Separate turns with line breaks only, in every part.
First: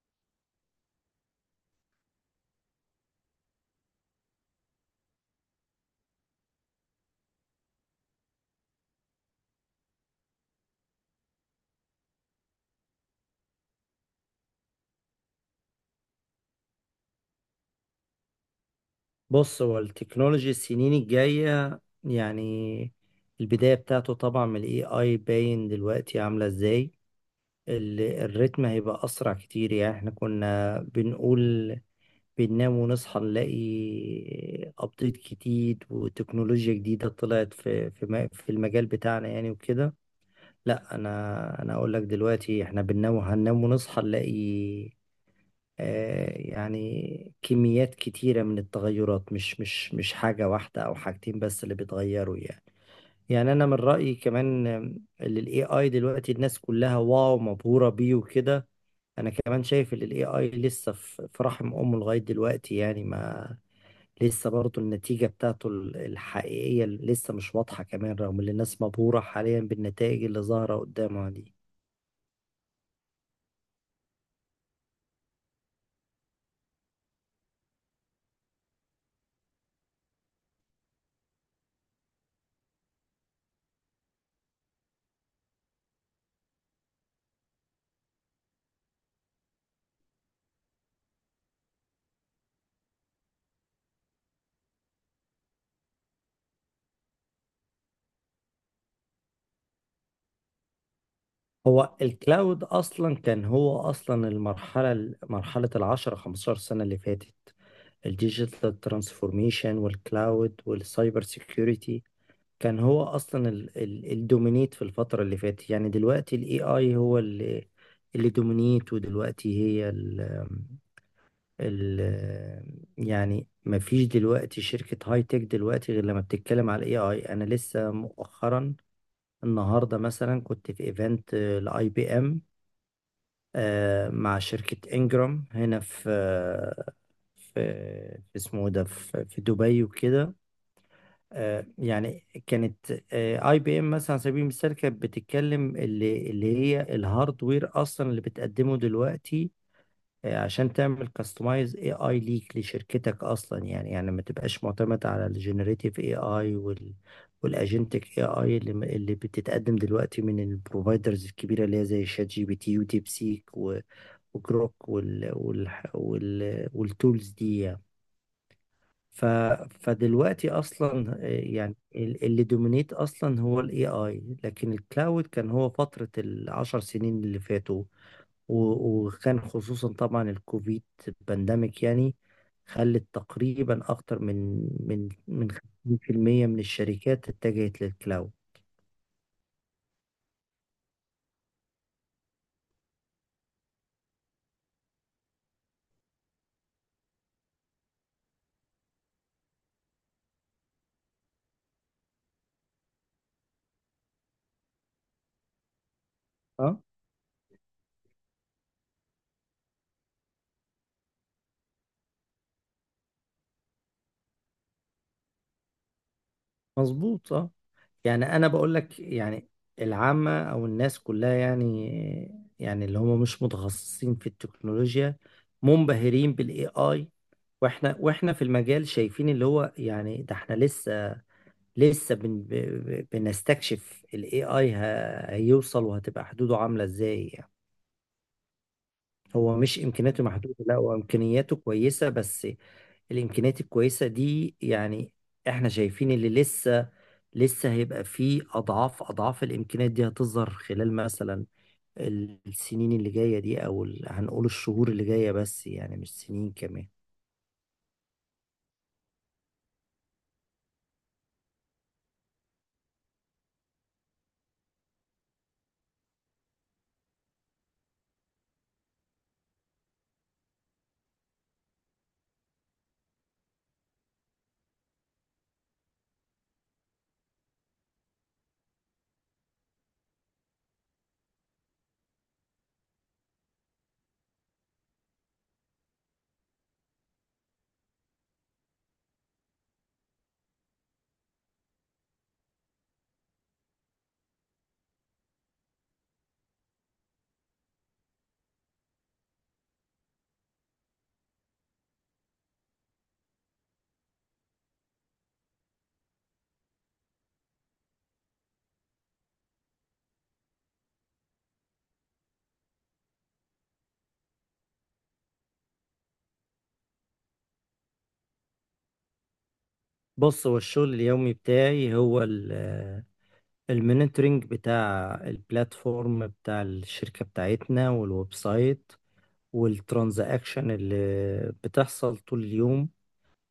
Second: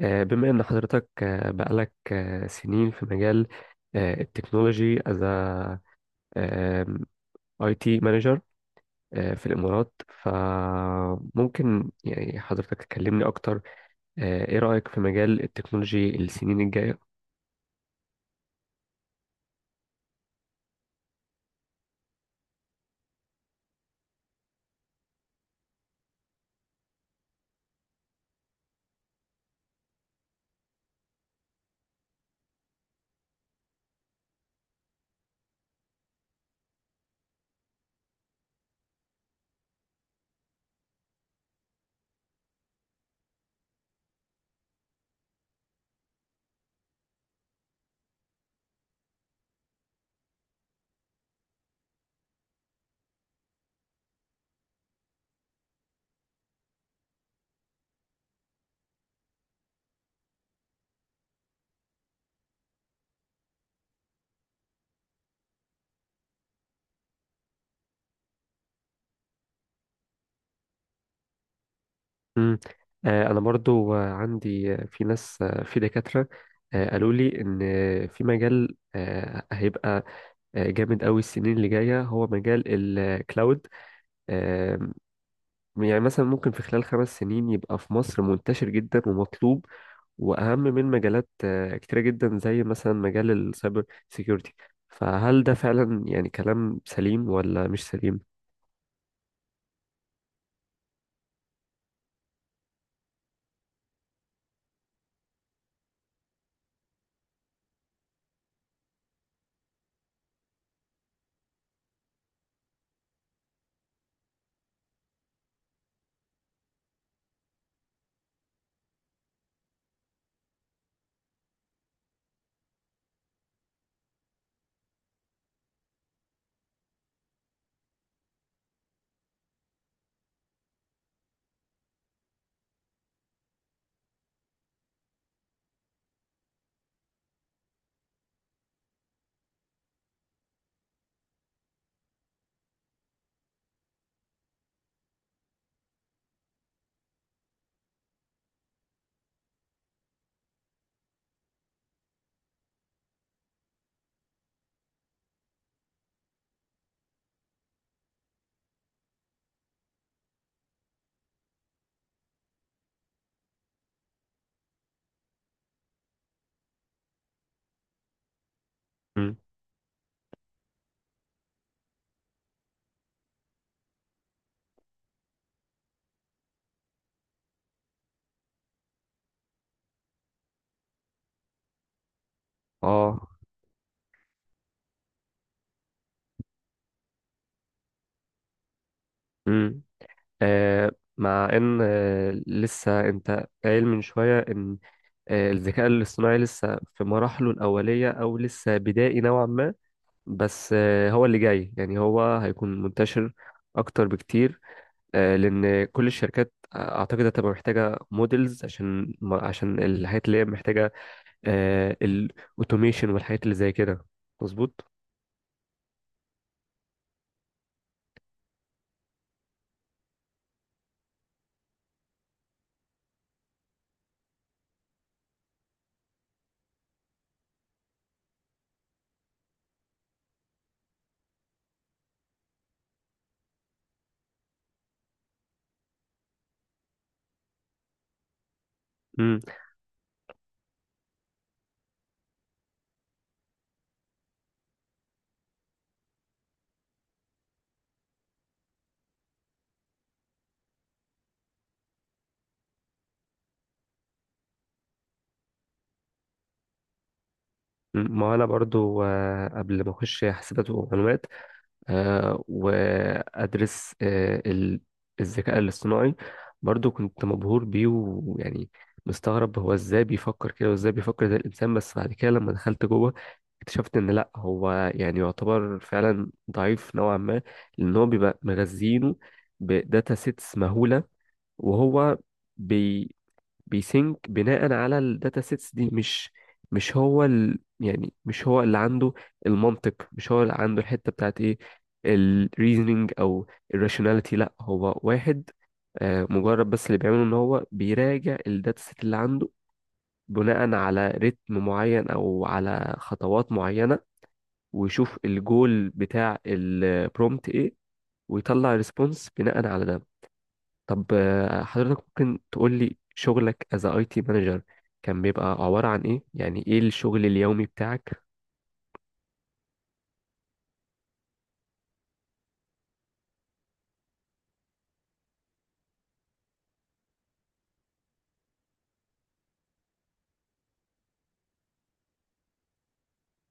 بما إن حضرتك بقالك سنين في مجال التكنولوجي، از اي تي مانجر في الإمارات، فممكن يعني حضرتك تكلمني أكتر. إيه رأيك في مجال التكنولوجي السنين الجاية؟
بص، هو التكنولوجي السنين الجاية يعني البداية بتاعته طبعا من الاي اي باين دلوقتي عاملة ازاي. الريتم هيبقى اسرع كتير. يعني احنا كنا بنقول بننام ونصحى نلاقي ابديت جديد وتكنولوجيا جديدة طلعت في المجال بتاعنا يعني وكده. لا، انا اقول لك دلوقتي احنا بننام، هننام ونصحى نلاقي يعني كميات كتيرة من التغيرات، مش حاجة واحدة أو حاجتين بس اللي بيتغيروا يعني. يعني أنا من رأيي كمان، اللي ال AI دلوقتي الناس كلها واو مبهورة بيه وكده. أنا كمان شايف إن ال AI لسه في رحم أمه لغاية دلوقتي يعني. ما لسه برضه النتيجة بتاعته الحقيقية لسه مش واضحة كمان، رغم إن الناس مبهورة حاليا بالنتائج اللي ظاهرة قدامها دي.
مم. أنا برضو عندي في ناس، في دكاترة قالوا لي إن في مجال هيبقى جامد أوي السنين اللي جاية هو مجال الكلاود. يعني مثلا ممكن في خلال خمس سنين يبقى في مصر منتشر جدا ومطلوب، وأهم من مجالات كتيرة جدا زي مثلا مجال السايبر سيكيورتي. فهل ده فعلا يعني كلام سليم ولا مش سليم؟
هو الكلاود اصلا كان هو اصلا المرحله، مرحله 10 15 سنه اللي فاتت، الديجيتال ترانسفورميشن والكلاود والسايبر سيكيورتي. كان هو اصلا الدومينيت في الفتره اللي فاتت. يعني دلوقتي الاي اي هو اللي دومينيت. ودلوقتي هي ال يعني ما فيش دلوقتي شركه هاي تك دلوقتي غير لما بتتكلم على الاي اي. انا لسه مؤخرا، النهارده مثلا، كنت في ايفنت لاي بي ام، مع شركة انجرام هنا في في اسمه إيه ده، في دبي وكده. يعني كانت اي بي ام مثلا على سبيل المثال كانت بتتكلم اللي هي الهاردوير اصلا اللي بتقدمه دلوقتي، عشان تعمل كاستمايز اي اي ليك لشركتك اصلا. يعني ما تبقاش معتمد على الجنريتيف اي اي والاجنتك اي اي اللي بتتقدم دلوقتي من البروفايدرز الكبيره اللي هي زي شات جي بي تي وديب سيك وجروك والتولز دي يعني. ف
مم.
فدلوقتي اصلا، يعني اللي دومينيت اصلا هو الاي اي. لكن الكلاود كان هو فتره 10 سنين اللي فاتوا، وكان خصوصا طبعا الكوفيد بانديميك يعني، خلت
اه.
تقريبا أكتر من 50% من الشركات اتجهت للكلاود.
مم. آه مع ان لسه انت قايل من شوية ان الذكاء الاصطناعي لسه في مراحله الأولية او لسه بدائي نوعا ما، بس هو اللي جاي، يعني هو هيكون منتشر اكتر بكتير، لان كل الشركات،
اه.
اعتقد هتبقى محتاجه موديلز عشان عشان الحاجات اللي هي محتاجه الاوتوميشن والحاجات اللي زي كده. مظبوط.
مظبوط، اه. يعني أنا بقول لك يعني العامة أو الناس كلها يعني، يعني اللي هم مش متخصصين في التكنولوجيا، منبهرين بالاي اي. واحنا في المجال شايفين اللي هو يعني، ده احنا لسه لسه بنستكشف ال AI هيوصل وهتبقى حدوده عاملة ازاي يعني.
امم.
هو مش امكانياته محدودة، لا، هو امكانياته كويسة. بس الامكانيات الكويسة دي يعني احنا شايفين اللي لسه هيبقى فيه اضعاف اضعاف الامكانيات دي هتظهر خلال مثلا السنين اللي جاية دي، او هنقول الشهور اللي جاية بس يعني مش سنين كمان.
ما انا برضو قبل ما اخش حاسبات ومعلومات وأدرس الذكاء الاصطناعي، برضو كنت مبهور بيه، ويعني مستغرب هو ازاي بيفكر كده وازاي بيفكر زي الإنسان. بس بعد كده لما دخلت جوه اكتشفت ان لا، هو يعني يعتبر فعلا ضعيف نوعا ما، لان هو بيبقى مغذينه بداتا سيتس مهولة، وهو بي بيسينك بناء على الداتا سيتس دي. مش هو ال، يعني مش هو اللي عنده المنطق، مش هو اللي عنده الحتة بتاعت ايه، الريزنينج او الراشوناليتي. لا، هو واحد مجرد، بس اللي بيعمله ان هو بيراجع الداتا سيت اللي عنده بناء على رتم معين او على خطوات معينة، ويشوف الجول بتاع البرومت ايه، ويطلع ريسبونس بناء على ده. طب حضرتك ممكن تقول لي شغلك از اي تي مانجر كان بيبقى عبارة عن ايه؟ يعني ايه الشغل اليومي بتاعك؟
بص، هو الشغل اليومي بتاعي هو المونيتورنج بتاع البلاتفورم بتاع الشركة بتاعتنا والويب سايت والترانزاكشن اللي بتحصل طول اليوم،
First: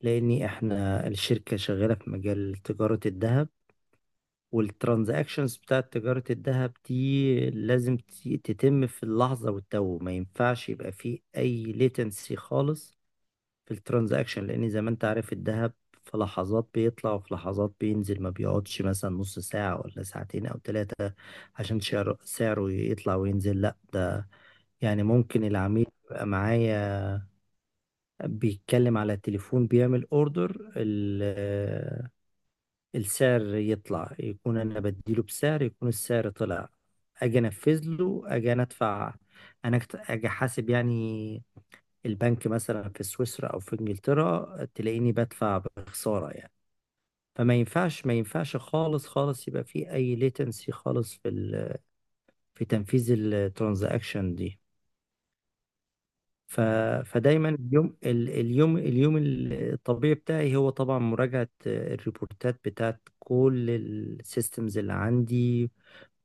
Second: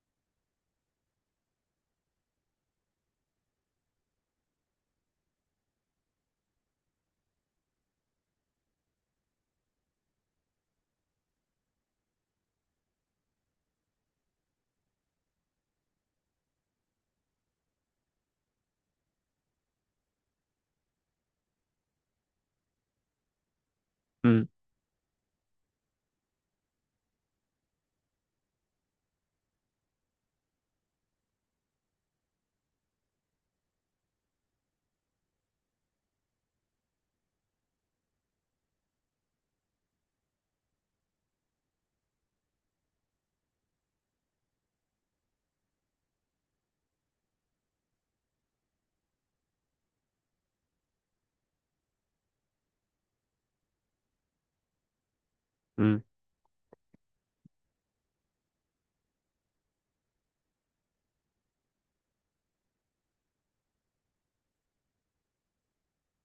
لأن احنا الشركة شغالة في مجال تجارة الذهب، والترانزاكشنز بتاعة تجارة الذهب دي لازم تتم في اللحظة والتو. ما ينفعش يبقى فيه أي ليتنسي خالص في الترانزاكشن، لان زي ما انت عارف الذهب في لحظات بيطلع وفي لحظات بينزل، ما بيقعدش مثلا نص ساعة ولا ساعتين او ثلاثة عشان سعره يطلع وينزل، لا، ده
امم.
يعني ممكن العميل يبقى معايا بيتكلم على التليفون بيعمل اوردر، السعر يطلع، يكون انا بديله بسعر يكون السعر طلع، اجي انفذ له، اجي انا ادفع، اجي احاسب يعني، البنك مثلا في سويسرا او في انجلترا تلاقيني بدفع بخسارة يعني. فما ينفعش ما ينفعش خالص خالص يبقى في اي ليتنسي خالص في تنفيذ الترانزاكشن دي.
امم.
ف... فدايما اليوم، اليوم الطبيعي بتاعي هو طبعا مراجعة الريبورتات بتاعت كل السيستمز اللي عندي،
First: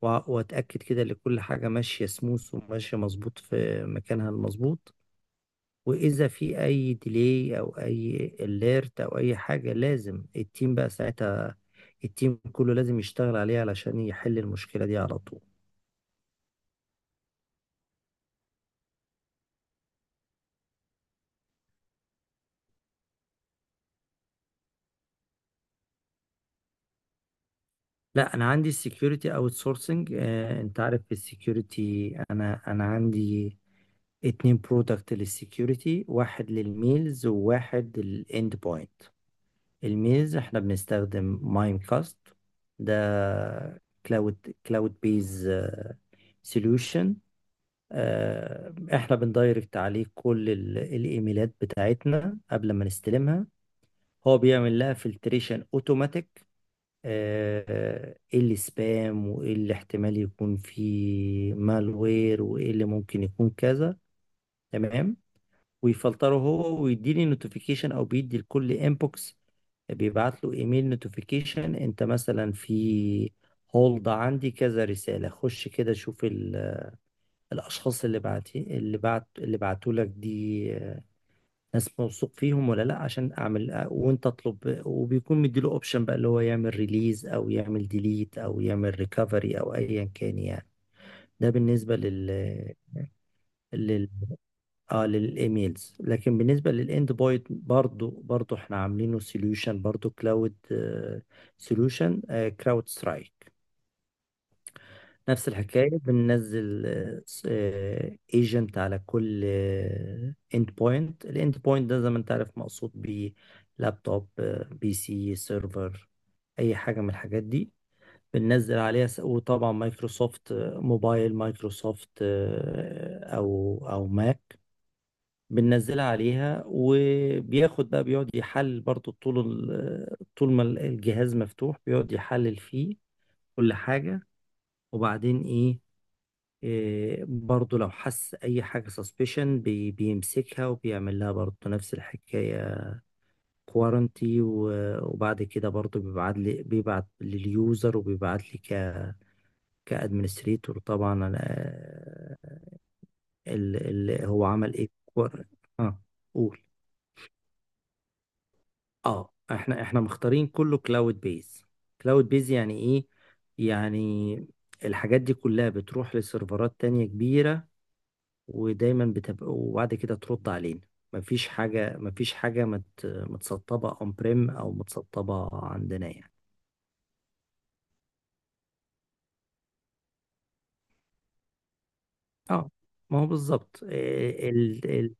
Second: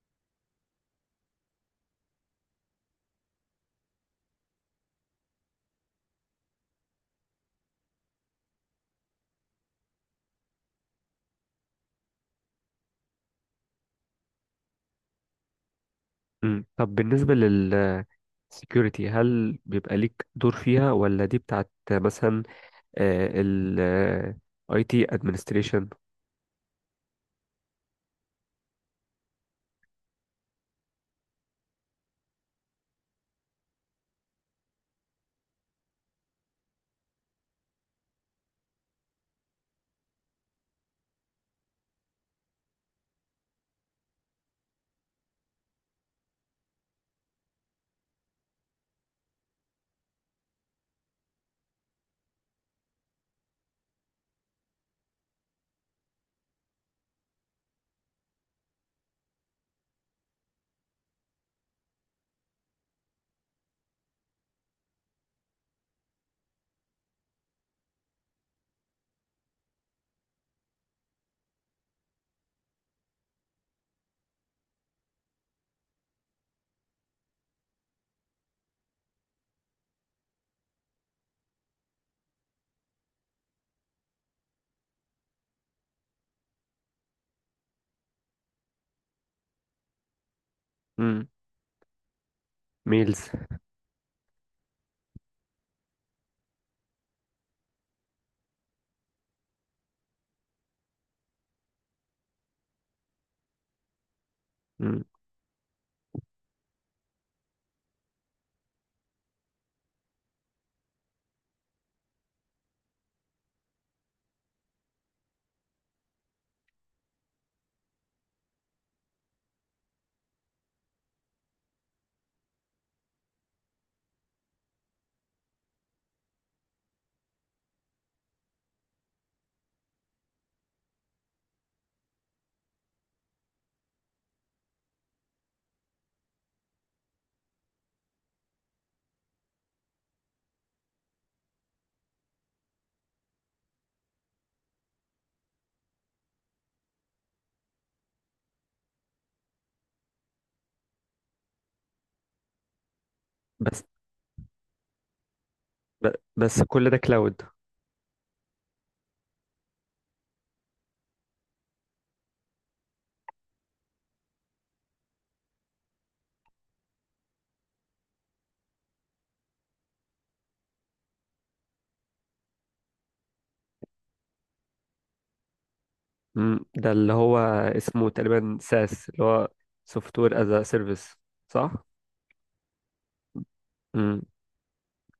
واتاكد كده ان كل حاجه ماشيه سموث وماشيه مظبوط في مكانها المظبوط. واذا في اي ديلي او اي اليرت او اي حاجه، لازم التيم بقى ساعتها، التيم كله لازم يشتغل عليه علشان يحل المشكله دي على طول.
امم. طب بالنسبة لل security، هل بيبقى ليك دور فيها ولا دي بتاعت مثلا آه، ال آه، IT administration؟
لا، انا عندي السكيورتي اوت سورسنج. انت عارف في السكيورتي، انا عندي 2 برودكت للسكيورتي، واحد للميلز وواحد للاند بوينت. الميلز احنا بنستخدم مايم كاست. ده كلاود بيز سوليوشن. احنا بندايركت عليه كل الايميلات بتاعتنا قبل ما نستلمها. هو بيعمل لها فلتريشن اوتوماتيك، ايه اللي سبام، وايه اللي احتمال يكون فيه مالوير، وايه اللي ممكن يكون كذا. تمام. ويفلتره هو، ويديني نوتيفيكيشن، او بيدي لكل انبوكس بيبعت له ايميل نوتيفيكيشن، انت مثلا في هولد عندي كذا رسالة، خش كده شوف الاشخاص اللي بعتوا لك دي، آه، ناس موثوق فيهم ولا لا، عشان اعمل، وانت اطلب. وبيكون مديله اوبشن بقى اللي هو يعمل ريليز او يعمل ديليت او يعمل ريكفري او ايا كان يعني.
امم.
ده بالنسبه لل
ميلز.
لل اه للايميلز. لكن بالنسبه للاند بوينت، برضو احنا عاملينه سوليوشن برضو، كلاود سوليوشن، كراود سترايك.
امم.
نفس الحكاية، بننزل ايجنت على كل اند بوينت. الاند بوينت ده زي ما انت عارف مقصود بيه لابتوب، بي سي، سيرفر، اي حاجة من الحاجات دي، بننزل عليها. وطبعا مايكروسوفت، موبايل مايكروسوفت، او ماك، بننزلها عليها وبياخد بقى، بيقعد يحلل برضو طول طول ما الجهاز مفتوح بيقعد يحلل فيه كل حاجة. وبعدين، إيه، إيه، برضو لو حس اي حاجة سسبشن، بيمسكها وبيعمل لها برضو نفس الحكاية، كوارنتي. وبعد كده برضو بيبعت لي، بيبعت لليوزر، وبيبعت لي كادمنستريتور طبعا. أنا، ال
بس
ال هو عمل ايه اه. قول.
بس كل ده كلاود؟
اه، احنا مختارين كله كلاود بيز. كلاود بيز يعني ايه؟ يعني الحاجات دي كلها بتروح لسيرفرات تانية كبيرة، ودايما بتبقوا، وبعد كده ترد علينا. مفيش حاجة، مفيش حاجة متسطبة اون بريم او متسطبة عندنا يعني.
امم. ده اللي هو اسمه تقريبا ساس، اللي هو سوفت وير از سيرفيس، صح؟
اه. ما هو بالظبط،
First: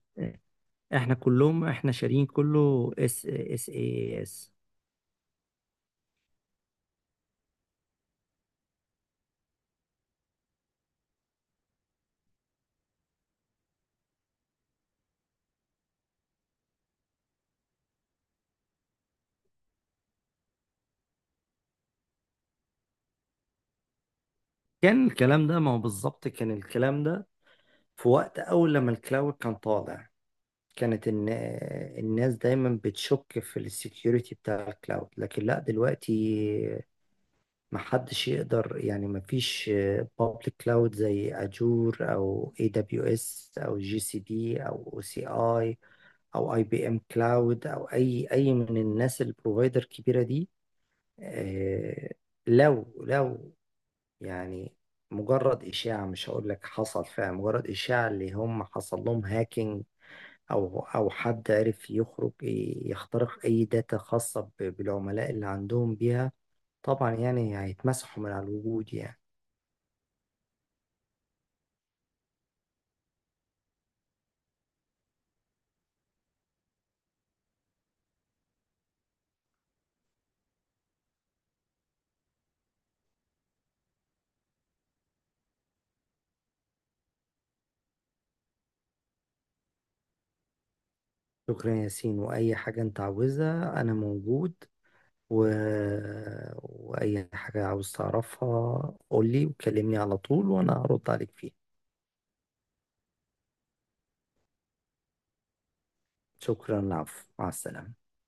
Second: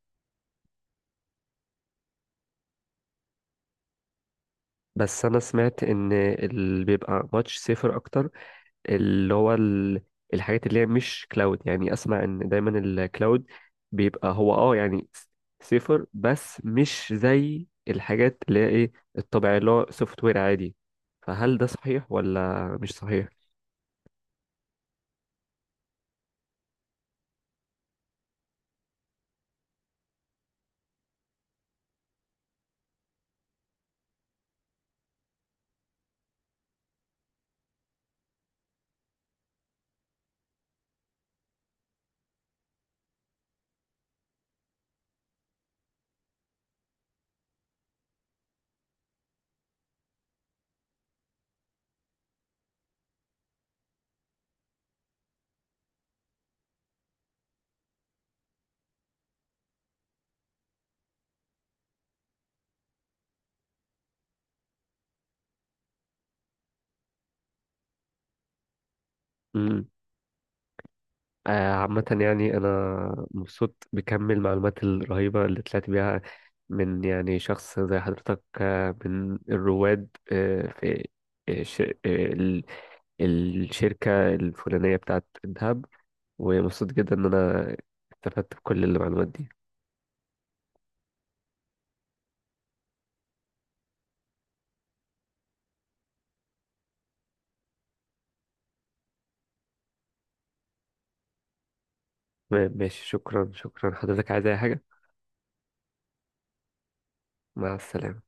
احنا كلهم، احنا شارين كله اس اس اي اس.
بس انا سمعت ان اللي بيبقى ماتش سيفر اكتر اللي هو الحاجات اللي هي مش كلاود، يعني اسمع ان دايما الكلاود بيبقى هو اه يعني سيفر، بس مش زي الحاجات اللي هي ايه الطبيعي اللي هو سوفت وير عادي. فهل ده صحيح ولا مش صحيح؟
كان الكلام ده، ما هو بالظبط كان الكلام ده في وقت اول لما الكلاود كان طالع، كانت ان الناس دايما بتشك في السكيورتي بتاع الكلاود. لكن لا، دلوقتي ما حدش يقدر يعني، ما فيش بابليك كلاود زي اجور او اي دبليو اس او جي سي بي او سي اي او اي بي ام كلاود او اي من الناس البروفايدر الكبيره دي. آه، لو يعني مجرد اشاعه، مش هقول لك حصل فعلا، مجرد اشاعه اللي هم حصل لهم هاكينج او حد عرف يخترق اي داتا خاصه بالعملاء اللي عندهم بيها، طبعا يعني هيتمسحوا من على الوجود يعني.
عامة يعني أنا مبسوط بكم المعلومات الرهيبة اللي طلعت بيها من يعني شخص زي حضرتك، من الرواد في آه، ش- آه، ال- الشركة الفلانية بتاعت الذهب، ومبسوط جدا إن أنا استفدت بكل المعلومات دي.
شكرا يا ياسين، وأي حاجة أنت عاوزها أنا موجود. و... وأي حاجة عاوز تعرفها قولي، وكلمني على طول، وأنا هرد عليك فيها.
تمام، ماشي، شكرا، شكرا. حضرتك عايز أي حاجة؟
شكرا، العفو، مع
مع
السلامة.
السلامة.